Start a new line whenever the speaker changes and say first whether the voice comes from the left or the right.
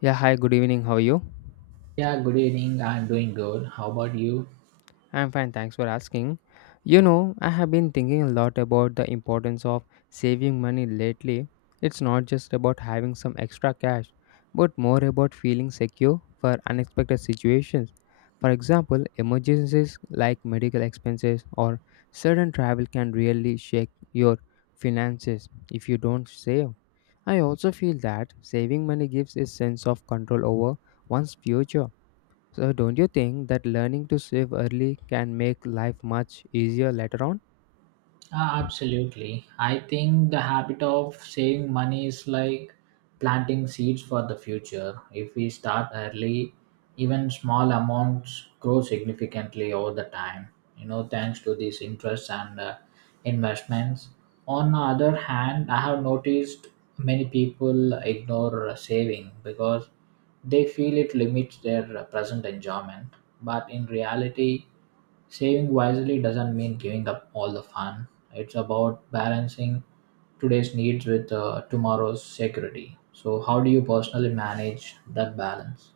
left: Yeah, hi, good evening. How are you?
right: Yeah, good evening. I'm doing good. How about you?
left: I'm fine, thanks for asking. I have been thinking a lot about the importance of saving money lately. It's not just about having some extra cash, but more about feeling secure for unexpected situations. For example, emergencies like medical expenses or sudden travel can really shake your finances if you don't save. I also feel that saving money gives a sense of control over one's future. So, don't you think that learning to save early can make life much easier later on?
right: Absolutely. I think the habit of saving money is like planting seeds for the future. If we start early, even small amounts grow significantly over the time, you know, thanks to these interests and investments. On the other hand, I have noticed many people ignore saving because they feel it limits their present enjoyment. But in reality, saving wisely doesn't mean giving up all the fun. It's about balancing today's needs with tomorrow's security. So, how do you personally manage that balance?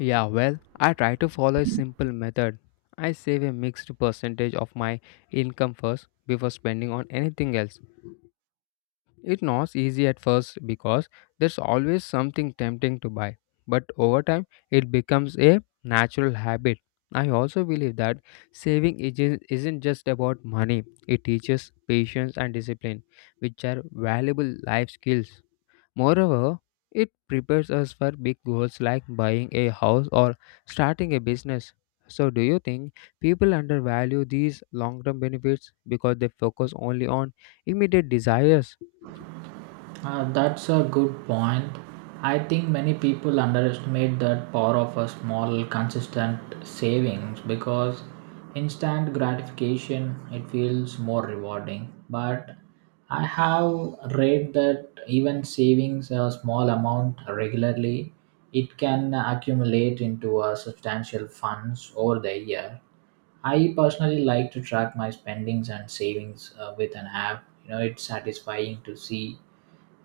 left: Yeah, well, I try to follow a simple method. I save a mixed percentage of my income first before spending on anything else. It's not easy at first because there's always something tempting to buy, but over time it becomes a natural habit. I also believe that isn't just about money, it teaches patience and discipline, which are valuable life skills. Moreover, it prepares us for big goals like buying a house or starting a business. So, do you think people undervalue these long term benefits because they focus only on immediate desires?
right: That's a good point. I think many people underestimate that power of a small, consistent savings because instant gratification it feels more rewarding. But I have read that even savings a small amount regularly, it can accumulate into a substantial funds over the year. I personally like to track my spendings and savings with an app. You know, it's satisfying to see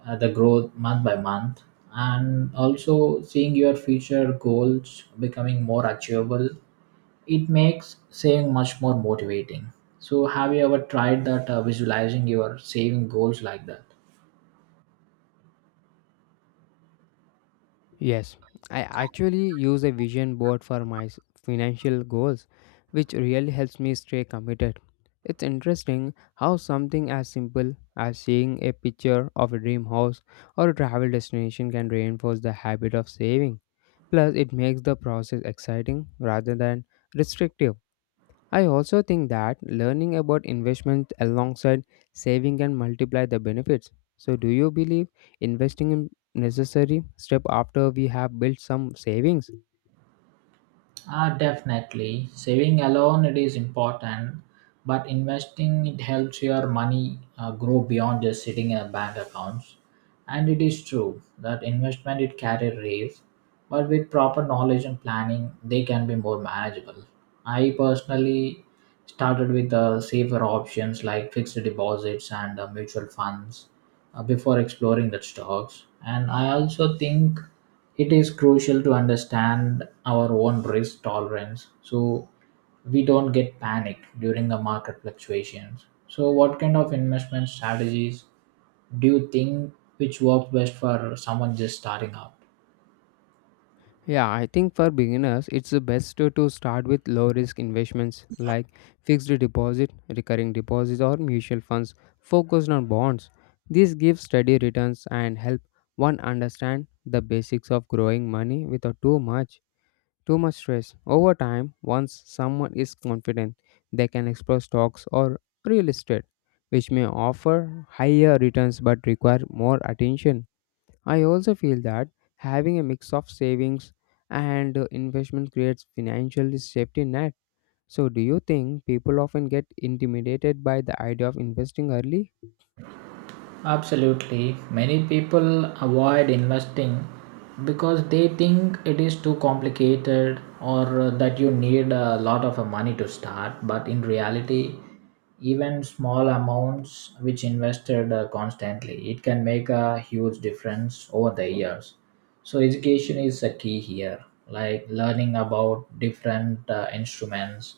right: the growth month by month, and also seeing your future goals becoming more achievable, it makes saving much more motivating. So have you ever tried that visualizing your saving goals like that?
left: Yes, I actually use a vision board for my financial goals, which really helps me stay committed. It's interesting how something as simple as seeing a picture of a dream house or a travel destination can reinforce the habit of saving. Plus, it makes the process exciting rather than restrictive. I also think that learning about investment alongside saving can multiply the benefits. So, do you believe investing in necessary step after we have built some savings?
right: Definitely. Saving alone it is important, but investing it helps your money grow beyond just sitting in a bank accounts. And it is true that investment it carry risk, but with proper knowledge and planning, they can be more manageable. I personally started with safer options like fixed deposits and mutual funds before exploring the stocks. And I also think it is crucial to understand our own risk tolerance, so we don't get panicked during the market fluctuations. So, what kind of investment strategies do you think which work best for someone just starting out?
left: Yeah, I think for beginners, it's the best to start with low risk investments like fixed deposit, recurring deposits, or mutual funds focused on bonds. This gives steady returns and help one understand the basics of growing money without too much stress. Over time, once someone is confident, they can explore stocks or real estate, which may offer higher returns but require more attention. I also feel that having a mix of savings and investment creates financial safety net. So, do you think people often get intimidated by the idea of investing early?
right: Absolutely. Many people avoid investing because they think it is too complicated, or that you need a lot of money to start. But in reality, even small amounts which invested constantly, it can make a huge difference over the years. So education is a key here, like learning about different instruments,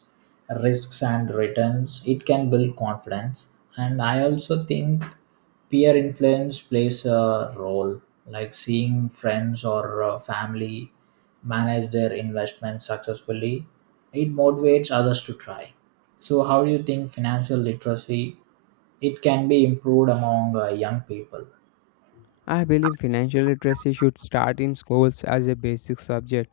right: risks, and returns, it can build confidence. And I also think peer influence plays a role, like seeing friends or family manage their investments successfully, it motivates others to try. So how do you think financial literacy it can be improved among young people?
left: I believe financial literacy should start in schools as a basic subject.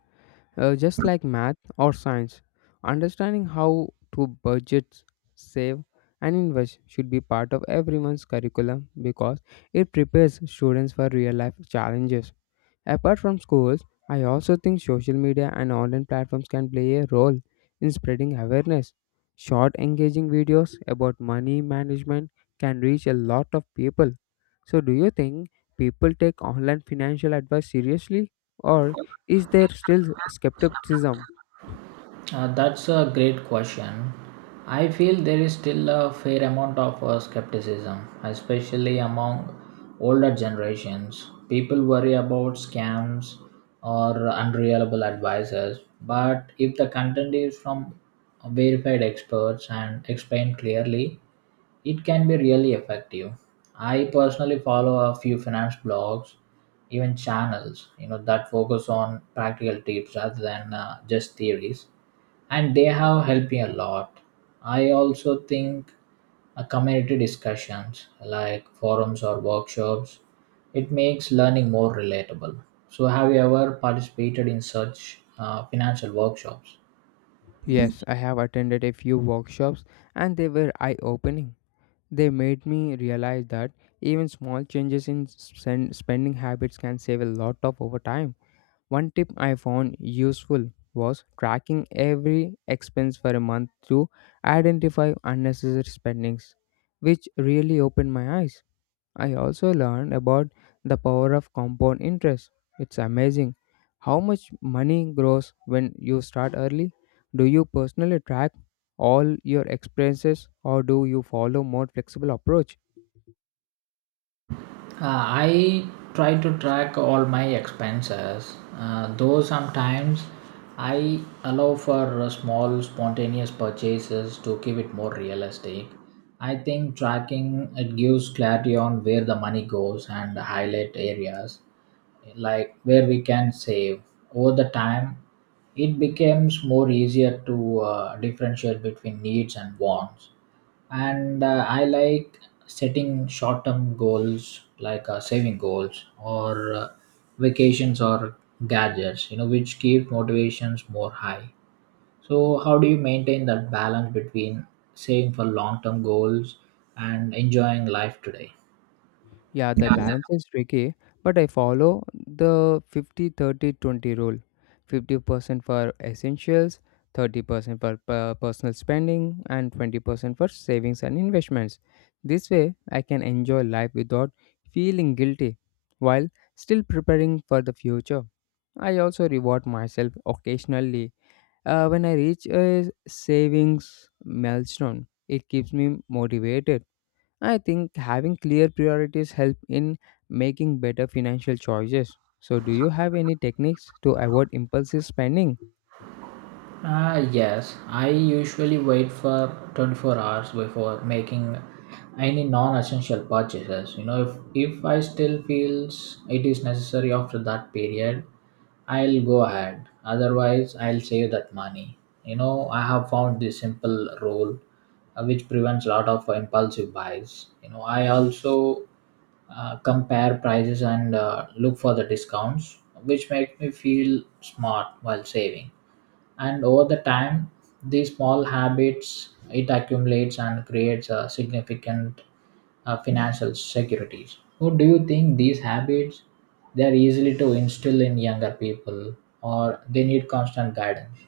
left: Just like math or science, understanding how to budget, save, and invest should be part of everyone's curriculum because it prepares students for real life challenges. Apart from schools, I also think social media and online platforms can play a role in spreading awareness. Short, engaging videos about money management can reach a lot of people. So, do you think people take online financial advice seriously, or is there still skepticism?
right: That's a great question. I feel there is still a fair amount of skepticism, especially among older generations. People worry about scams or unreliable advices, but if the content is from verified experts and explained clearly, it can be really effective. I personally follow a few finance blogs, even channels, you know, that focus on practical tips rather than just theories, and they have helped me a lot. I also think a community discussions like forums or workshops, it makes learning more relatable. So have you ever participated in such financial workshops?
left: Yes, I have attended a few workshops and they were eye opening. They made me realize that even small changes in spending habits can save a lot of over time. One tip I found useful was tracking every expense for a month to identify unnecessary spendings, which really opened my eyes. I also learned about the power of compound interest. It's amazing how much money grows when you start early. Do you personally track all your expenses or do you follow more flexible approach?
right: I try to track all my expenses, though sometimes I allow for small spontaneous purchases to keep it more realistic. I think tracking it gives clarity on where the money goes and highlight areas like where we can save. Over the time, it becomes more easier to differentiate between needs and wants. And I like setting short term goals like saving goals or vacations or gadgets, you know which keep motivations more high. So how do you maintain that balance between saving for long term goals and enjoying life today?
left: Yeah, that
right: Yeah.
left: balance is tricky, but I follow the 50 30 20 rule: 50% for essentials, 30% for personal spending, and 20% for savings and investments. This way, I can enjoy life without feeling guilty while still preparing for the future. I also reward myself occasionally when I reach a savings milestone. It keeps me motivated. I think having clear priorities help in making better financial choices. So do you have any techniques to avoid impulsive spending?
right: Yes, I usually wait for 24 hours before making any non-essential purchases. You know, if I still feels it is necessary after that period, I'll go ahead. Otherwise, I'll save that money. You know, I have found this simple rule which prevents a lot of impulsive buys. You know, I also compare prices and look for the discounts, which make me feel smart while saving. And over the time these small habits it accumulates and creates a significant financial securities. So do you think these habits they are easily to instill in younger people, or they need constant guidance?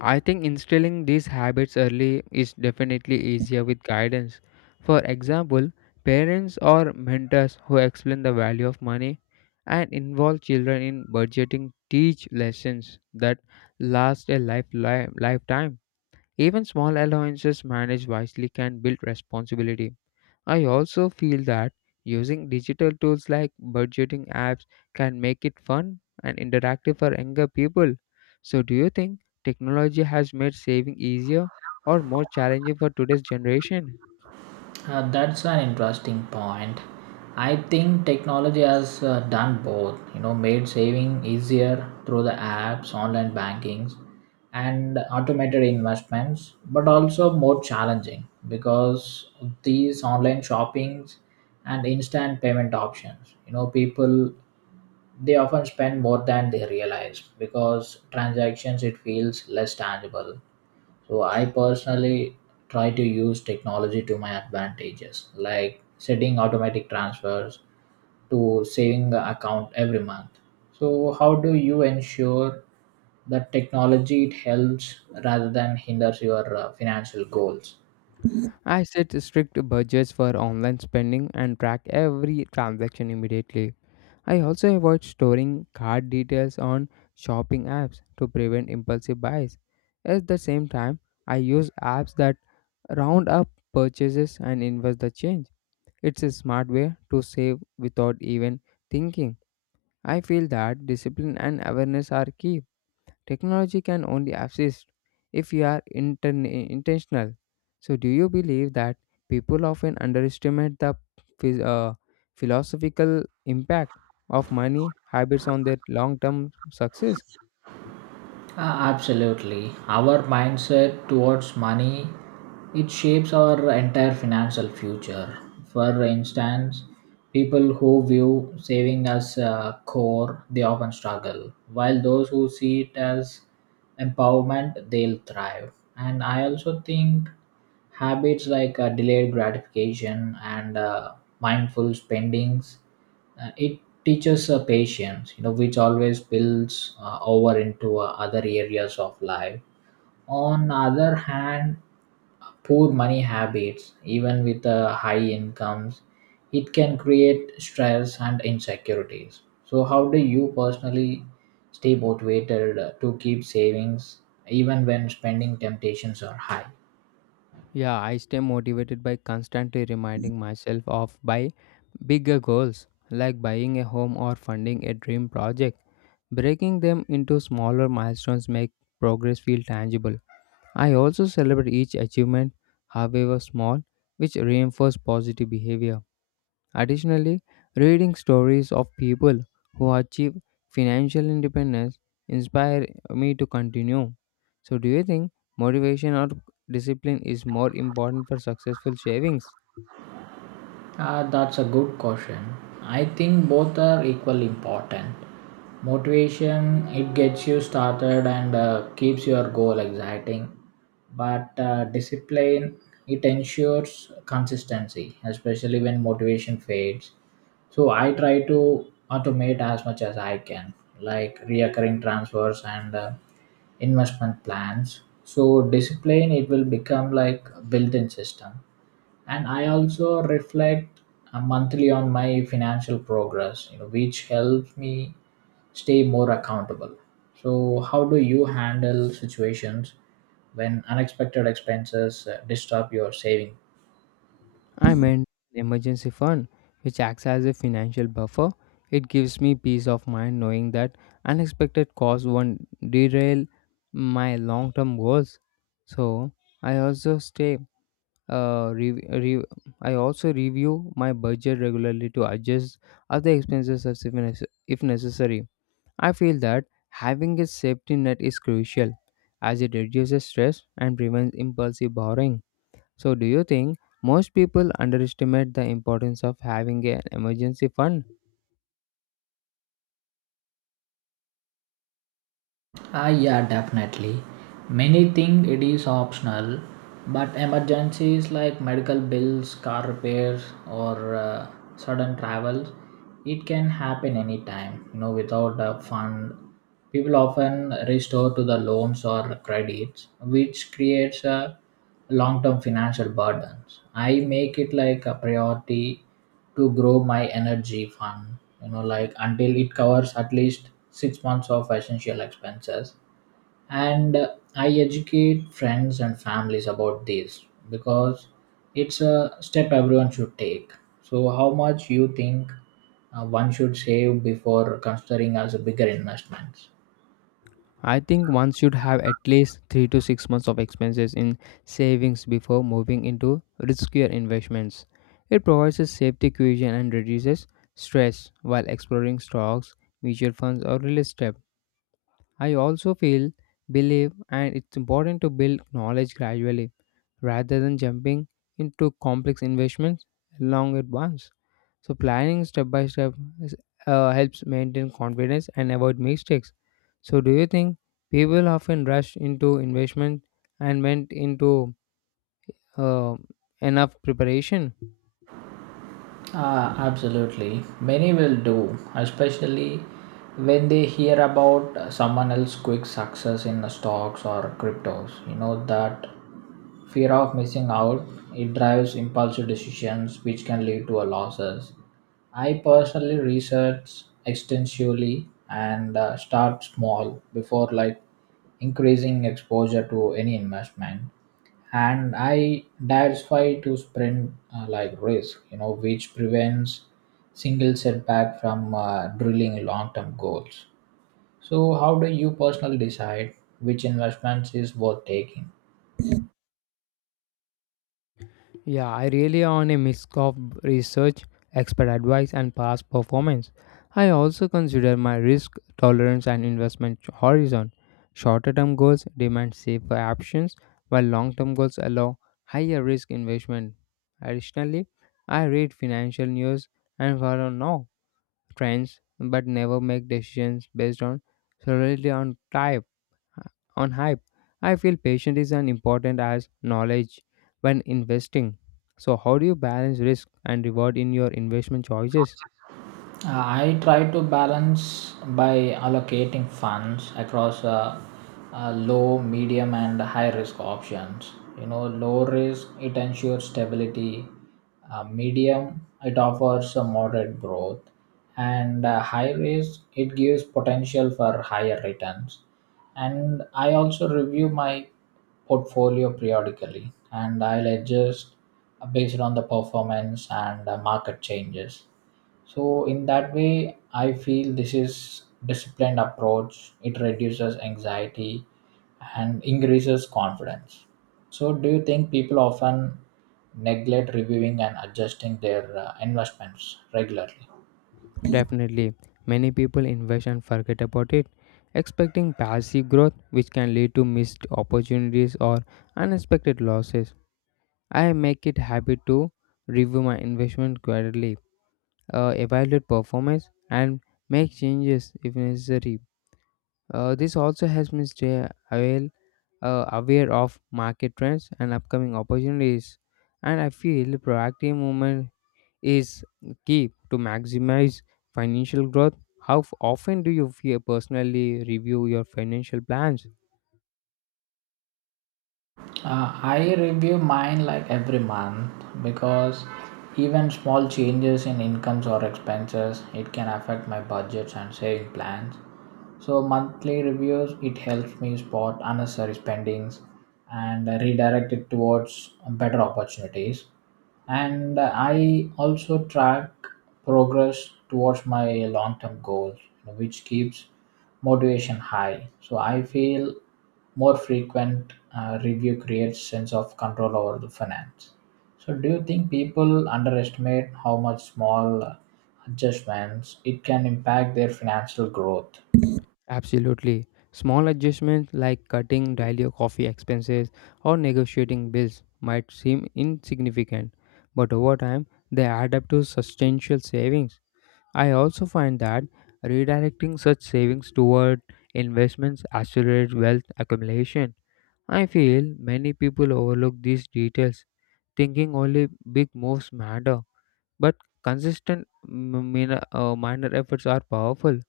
left: I think instilling these habits early is definitely easier with guidance. For example, parents or mentors who explain the value of money and involve children in budgeting teach lessons that last a lifetime. Even small allowances managed wisely can build responsibility. I also feel that using digital tools like budgeting apps can make it fun and interactive for younger people. So, do you think technology has made saving easier or more challenging for today's generation?
right: That's an interesting point. I think technology has done both, you know, made saving easier through the apps, online bankings, and automated investments, but also more challenging because of these online shoppings and instant payment options. You know, people they often spend more than they realize because transactions it feels less tangible. So I personally try to use technology to my advantages, like setting automatic transfers to saving account every month. So how do you ensure that technology it helps rather than hinders your financial goals?
left: I set strict budgets for online spending and track every transaction immediately. I also avoid storing card details on shopping apps to prevent impulsive buys. At the same time, I use apps that round up purchases and invest the change. It's a smart way to save without even thinking. I feel that discipline and awareness are key. Technology can only assist if you are intentional. So, do you believe that people often underestimate the phys- uh, philosophical impact of money habits on their long term success?
right: Uh, Absolutely. Our mindset towards money it shapes our entire financial future. For instance, people who view saving as a core, they often struggle, while those who see it as empowerment, they'll thrive. And I also think habits like delayed gratification and mindful spendings it teaches patience, you know, which always builds over into other areas of life. On the other hand, poor money habits, even with high incomes, it can create stress and insecurities. So, how do you personally stay motivated to keep savings even when spending temptations are high?
left: Yeah, I stay motivated by constantly reminding myself of by bigger goals like buying a home or funding a dream project. Breaking them into smaller milestones make progress feel tangible. I also celebrate each achievement, however small, which reinforce positive behavior. Additionally, reading stories of people who achieve financial independence inspire me to continue. So, do you think motivation or discipline is more important for successful savings?
right: That's a good question. I think both are equally important. Motivation, it gets you started and keeps your goal exciting. But discipline, it ensures consistency, especially when motivation fades. So I try to automate as much as I can, like reoccurring transfers and investment plans. So discipline, it will become like a built-in system. And I also reflect monthly on my financial progress, you know which helps me stay more accountable. So how do you handle situations when unexpected expenses disturb your saving?
left: I meant an emergency fund, which acts as a financial buffer. It gives me peace of mind knowing that unexpected costs won't derail my long term goals. So, I also Uh, re- re- I also review my budget regularly to adjust other expenses as if, nece- if necessary. I feel that having a safety net is crucial as it reduces stress and prevents impulsive borrowing. So, do you think most people underestimate the importance of having an emergency fund?
right: Yeah, definitely. Many think it is optional, but emergencies like medical bills, car repairs, or sudden travels, it can happen anytime. You know, without a fund, people often restore to the loans or credits, which creates a long-term financial burdens. I make it like a priority to grow my energy fund, you know like until it covers at least 6 months of essential expenses. And I educate friends and families about this because it's a step everyone should take. So how much you think one should save before considering as a bigger investments?
left: I think one should have at least 3 to 6 months of expenses in savings before moving into riskier investments. It provides a safety cushion and reduces stress while exploring stocks, mutual funds, or real estate. I also believe, and it's important to build knowledge gradually rather than jumping into complex investments long at once. So, planning step by step is- helps maintain confidence and avoid mistakes. So, do you think people often rush into investment and went into uh, enough preparation?
right: Absolutely. Many will do, especially when they hear about someone else's quick success in the stocks or cryptos. You know, that fear of missing out, it drives impulsive decisions which can lead to a losses. I personally research extensively and start small before like increasing exposure to any investment. And I diversify to sprint like risk, you know, which prevents single setback from drilling long-term goals. So, how do you personally decide which investments is worth taking?
left: Yeah, I really on a mix of research, expert advice, and past performance. I also consider my risk tolerance and investment horizon. Shorter term goals demand safer options, while long term goals allow higher risk investment. Additionally, I read financial news and follow now trends but never make decisions based on solely on time on hype. I feel patience is as important as knowledge when investing. So, how do you balance risk and reward in your investment choices?
right: I try to balance by allocating funds across low, medium, and high risk options. You know, low risk it ensures stability, medium it offers a moderate growth, and high risk it gives potential for higher returns. And I also review my portfolio periodically, and I'll adjust based on the performance and market changes. So in that way, I feel this is disciplined approach. It reduces anxiety and increases confidence. So do you think people often neglect reviewing and adjusting their investments regularly?
left: Definitely, many people invest and forget about it, expecting passive growth, which can lead to missed opportunities or unexpected losses. I make it habit to review my investment quarterly, evaluate performance, and make changes if necessary. This also helps me stay aware of market trends and upcoming opportunities. And I feel proactive movement is key to maximize financial growth. How often do you feel personally review your financial plans?
right: I review mine like every month, because even small changes in incomes or expenses it can affect my budgets and saving plans. So monthly reviews it helps me spot unnecessary spendings and redirect it towards better opportunities. And I also track progress towards my long term goals, which keeps motivation high. So I feel more frequent review creates sense of control over the finance. So do you think people underestimate how much small adjustments it can impact their financial growth?
left: Absolutely. Small adjustments like cutting daily coffee expenses or negotiating bills might seem insignificant, but over time they add up to substantial savings. I also find that redirecting such savings toward investments accelerates wealth accumulation. I feel many people overlook these details, thinking only big moves matter. But minor efforts are powerful.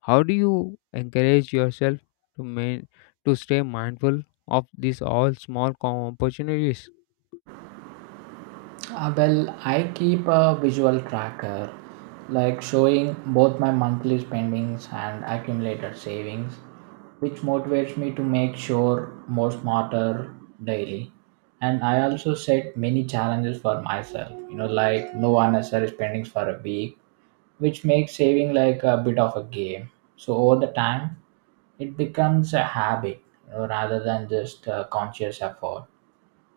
left: How do you encourage yourself to main, to stay mindful of these all opportunities?
right: Well, I keep a visual tracker, like showing both my monthly spendings and accumulated savings, which motivates me to make sure more smarter daily. And I also set many challenges for myself, you know, like no unnecessary spendings for a week, which makes saving like a bit of a game. So over the time, it becomes a habit, you know, rather than just a conscious effort.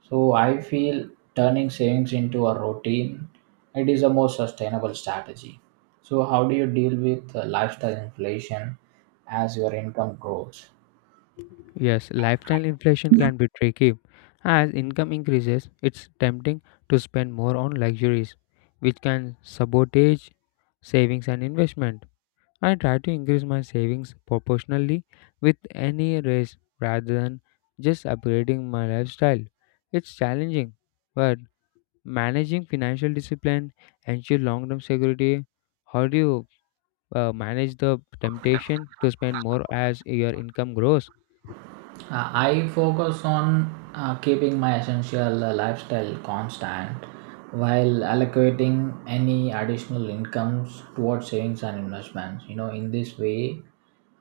right: So I feel turning savings into a routine, it is a more sustainable strategy. So how do you deal with lifestyle inflation as your income grows?
left: Yes, lifestyle inflation can be tricky. As income increases, it's tempting to spend more on luxuries, which can sabotage savings and investment. I try to increase my savings proportionally with any raise rather than just upgrading my lifestyle. It's challenging, but managing financial discipline ensures long term security. How do you manage the temptation to spend more as your income grows?
right: Uh, I focus on keeping my essential lifestyle constant while allocating any additional incomes towards savings and investments. You know, in this way,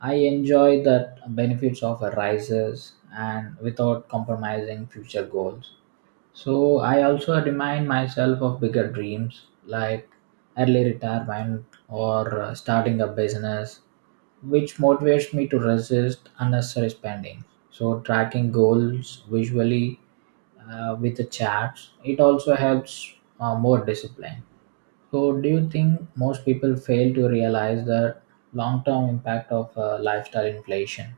right: I enjoy the benefits of a rises and without compromising future goals. So I also remind myself of bigger dreams like early retirement or starting a business, which motivates me to resist unnecessary spending. So tracking goals visually with the charts, it also helps more discipline. So do you think most people fail to realize the long-term impact of lifestyle inflation?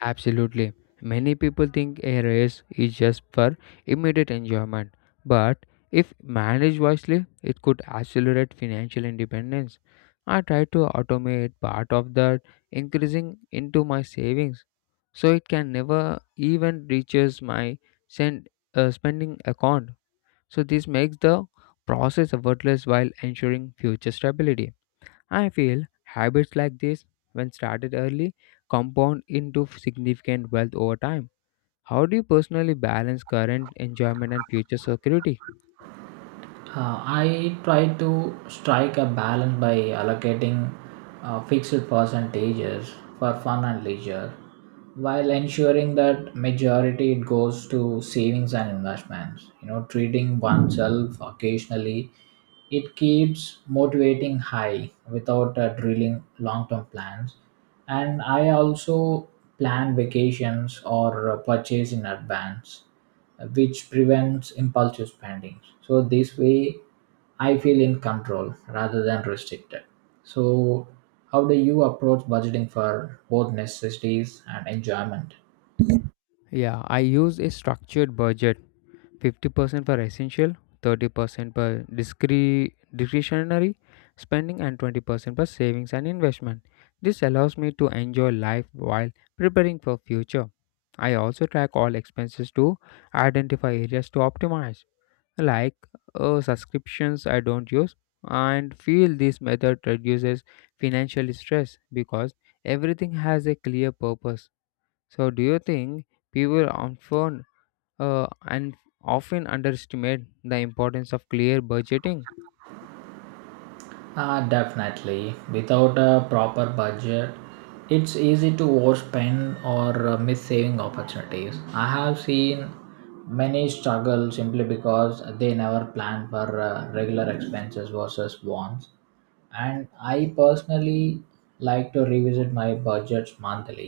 left: Absolutely. Many people think a race is just for immediate enjoyment, but if managed wisely, it could accelerate financial independence. I try to automate part of that increasing into my savings so it can never even reaches my send, spending account. So this makes the process effortless while ensuring future stability. I feel habits like this, when started early, compound into significant wealth over time. How do you personally balance current enjoyment and future security?
right: I try to strike a balance by allocating fixed percentages for fun and leisure while ensuring that majority it goes to savings and investments, you know, treating oneself occasionally. It keeps motivating high without drilling long term plans, and I also plan vacations or purchase in advance, which prevents impulsive spending. So this way, I feel in control rather than restricted. So, how do you approach budgeting for both necessities and enjoyment?
left: Yeah, I use a structured budget: 50% for essential, 30% for discretionary spending, and 20% for savings and investment. This allows me to enjoy life while preparing for future. I also track all expenses to identify areas to optimize, like subscriptions I don't use, and feel this method reduces financial stress because everything has a clear purpose. So do you think people often and often underestimate the importance of clear budgeting?
right: Ah, definitely. Without a proper budget, it's easy to overspend or miss saving opportunities. I have seen many struggle simply because they never plan for regular expenses versus wants. And I personally like to revisit my budgets monthly,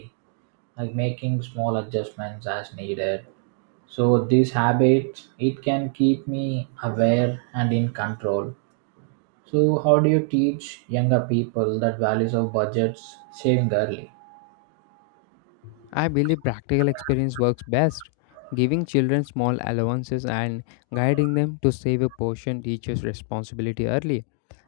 right: like making small adjustments as needed. So this habit, it can keep me aware and in control. So how do you teach younger people that values of budgets saving early?
left: I believe practical experience works best. Giving children small allowances and guiding them to save a portion teaches responsibility early.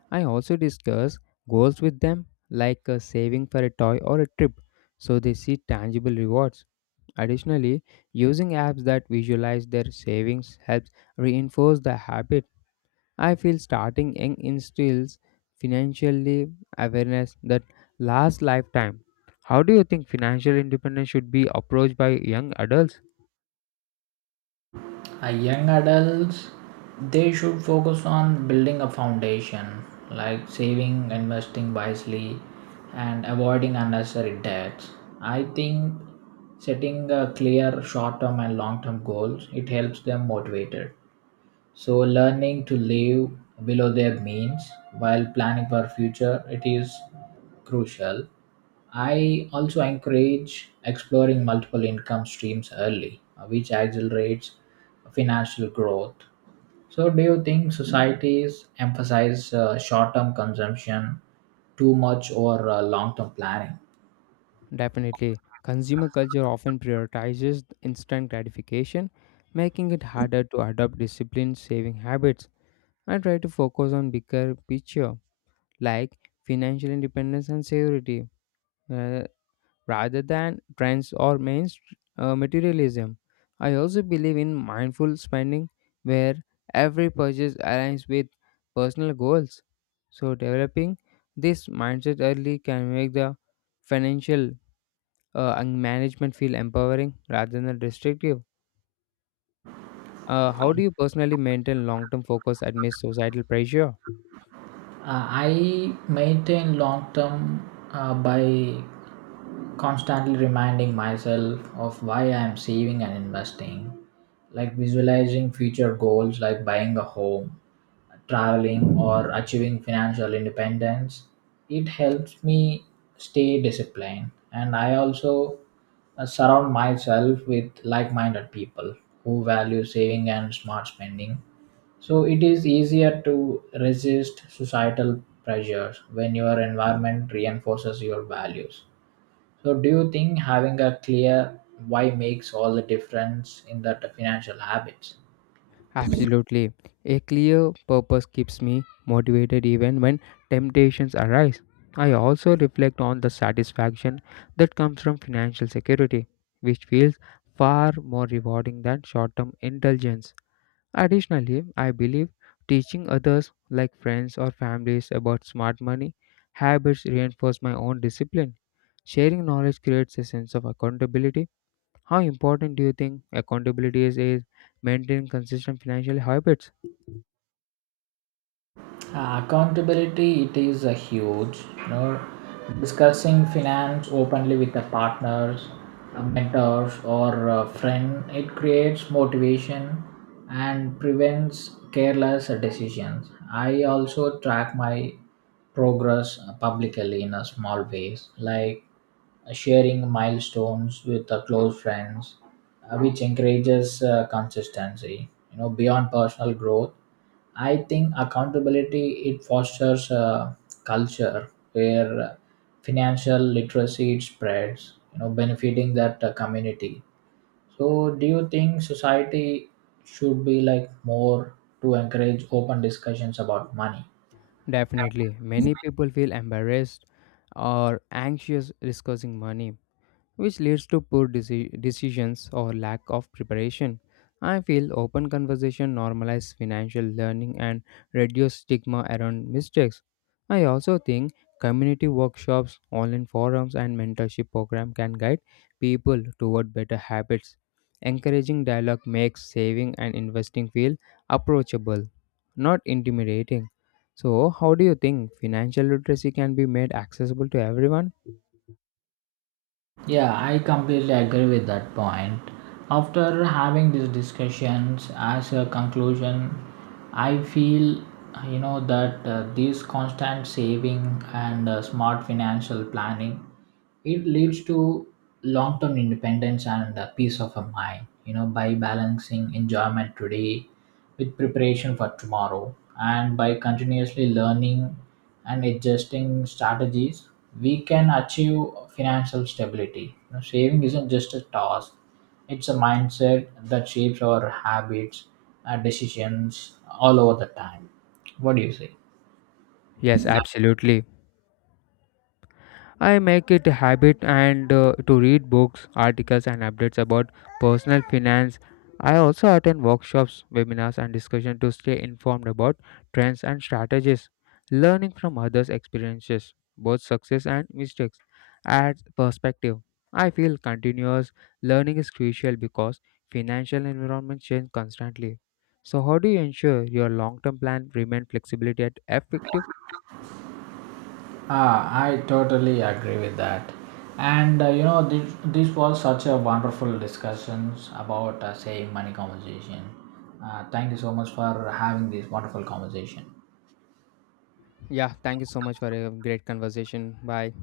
left: I also discuss goals with them, like saving for a toy or a trip, so they see tangible rewards. Additionally, using apps that visualize their savings helps reinforce the habit. I feel starting young instills financially awareness that lasts lifetime. How do you think financial independence should be approached by young adults?
right: Young adults, they should focus on building a foundation, like saving, investing wisely, and avoiding unnecessary debts. I think setting a clear short term and long term goals, it helps them motivated. So learning to live below their means while planning for future, it is crucial. I also encourage exploring multiple income streams early, which accelerates financial growth. So, do you think societies emphasize short term consumption too much or long term planning?
left: Definitely. Consumer culture often prioritizes instant gratification, making it harder to adopt disciplined saving habits. I try to focus on bigger picture like financial independence and security uh, rather than trends or main materialism. I also believe in mindful spending where every purchase aligns with personal goals. So developing this mindset early can make the financial and management feel empowering rather than restrictive? How do you personally maintain long term focus amidst societal pressure?
right: I maintain long term by constantly reminding myself of why I am saving and investing, like visualizing future goals like buying a home, traveling, or achieving financial independence. It helps me stay disciplined, and I also surround myself with like minded people who value saving and smart spending. So it is easier to resist societal pressures when your environment reinforces your values. So do you think having a clear why makes all the difference in the financial habits?
left: Absolutely. A clear purpose keeps me motivated even when temptations arise. I also reflect on the satisfaction that comes from financial security, which feels far more rewarding than short term indulgence. Additionally, I believe teaching others, like friends or families, about smart money habits reinforce my own discipline. Sharing knowledge creates a sense of accountability. How important do you think accountability is maintaining consistent financial habits?
right: Accountability, it is a huge, you know, discussing finance openly with the partners, mentors or a friend, it creates motivation and prevents careless decisions. I also track my progress publicly in a small ways, like sharing milestones with the close friends, which encourages consistency, you know, beyond personal growth. I think accountability, it fosters a culture where financial literacy it spreads, you know, benefiting that community. So, do you think society should be like more to encourage open discussions about money?
left: Definitely, many people feel embarrassed or anxious discussing money which leads to poor decisions or lack of preparation. I feel open conversation normalize financial learning and reduce stigma around mistakes. I also think community workshops, online forums, and mentorship program can guide people toward better habits. Encouraging dialogue makes saving and investing feel approachable, not intimidating. So, how do you think financial literacy can be made accessible to everyone?
right: Yeah, I completely agree with that point. After having these discussions, as a conclusion, I feel, you know, that this constant saving and smart financial planning, it leads to long-term independence and peace of a mind, you know, by balancing enjoyment today with preparation for tomorrow, and by continuously learning and adjusting strategies we can achieve financial stability. You know, saving isn't just a task, it's a mindset that shapes our habits and decisions all over the time. What do you say?
left: Yes, absolutely. I make it a habit and to read books, articles and updates about personal finance. I also attend workshops, webinars and discussions to stay informed about trends and strategies, learning from others' experiences, both success and mistakes. Adds perspective. I feel continuous learning is crucial because financial environments change constantly. So how do you ensure your long-term plan remain flexibility at effective?
right: Ah, I totally agree with that. And you know, this was such a wonderful discussions about saving money conversation. Thank you so much for having this wonderful conversation.
left: Yeah, thank you so much for a great conversation. Bye.